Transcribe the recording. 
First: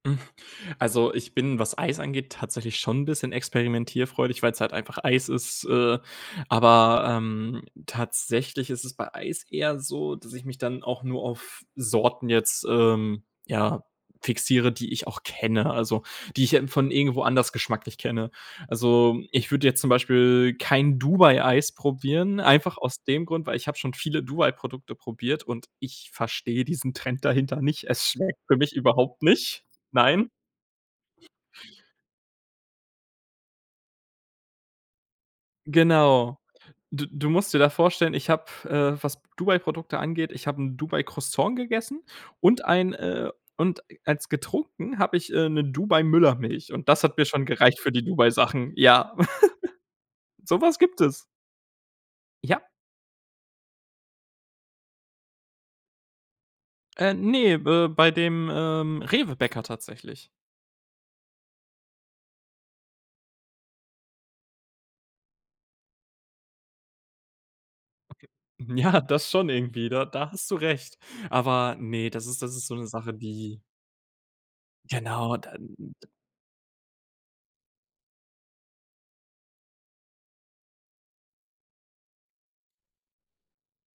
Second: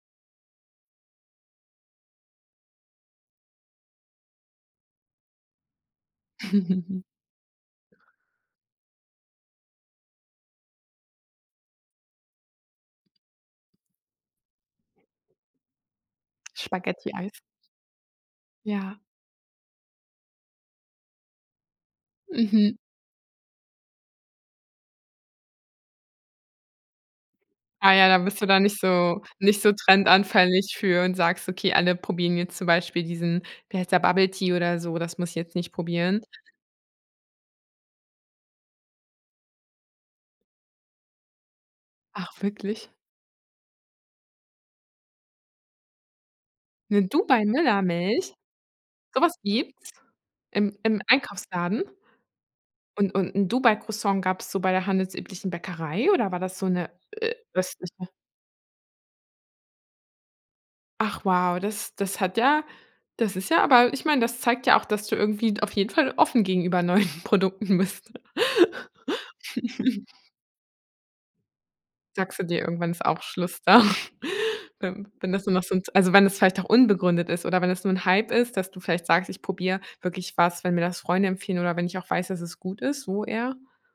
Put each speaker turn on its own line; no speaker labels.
Also, ich bin, was Eis angeht, tatsächlich schon 'n bisschen experimentierfreudig, weil's halt einfach Eis ist, äh. Aber, ähm, tatsächlich ist es bei Eis eher so, dass ich mich dann auch nur auf Sorten jetzt, ähm, ja, fixiere, die ich auch kenne, also die ich, äh, von irgendwo
Spaghetti-Eis.
anders geschmacklich kenne.
Ja.
Also, ich würde jetzt zum Beispiel kein Dubai-Eis probieren,
Mhm.
einfach aus dem Grund, weil ich hab schon viele Dubai-Produkte probiert, und ich verstehe diesen Trend dahinter nicht.
Ah
Es
ja, dann
schmeckt
bist du
für
da
mich
nicht
überhaupt
so nicht
nicht,
so
nein.
trendanfällig für und sagst: „Okay, alle probieren jetzt zum Beispiel diesen, wie heißt der, Bubble-Tea oder so, das muss ich jetzt nicht probieren.“
Genau. D du musst dir da vorstellen, ich habe, äh, was Dubai-Produkte angeht ich hab 'n Dubai-Croissant gegessen
Ach
und
wirklich?
ein, äh, und als getrunken hab ich, äh, 'ne Dubai-Müllermilch, und das
'Ne
hat mir schon gereicht für die
Dubai-Müllermilch?
Dubai-Sachen. Ja,,
Sowas gibt's?
So
Im
was gibt
im
es.
Einkaufsladen?
Ja.
Und und 'n Dubai-Croissant gab es so bei der handelsüblichen Bäckerei oder war das so 'ne
Äh, ne, äh,
östliche?
bei dem, ähm, Rewe-Bäcker tatsächlich.
Ach wow, das das hat ja das ist ja aber ich meine, das zeigt ja auch, dass du irgendwie d auf jeden Fall offen gegenüber neuen Produkten bist.
[unintelligible] Ja, das schon irgendwie, da da hast du recht. Aber, ne, das
Sagst
ist
du
das
dir,
ist so 'ne
irgendwann ist
Sache,
auch
die
Schluss da, wenn wenn
Genau,
das nur noch
dann
so 'n
d
also wenn es vielleicht auch unbegründet ist oder wenn es nur 'n Hype ist, dass du vielleicht sagst: „Ich probier wirklich was, wenn mir das Freunde empfehlen oder wenn ich auch weiß, dass es gut ist“, so eher?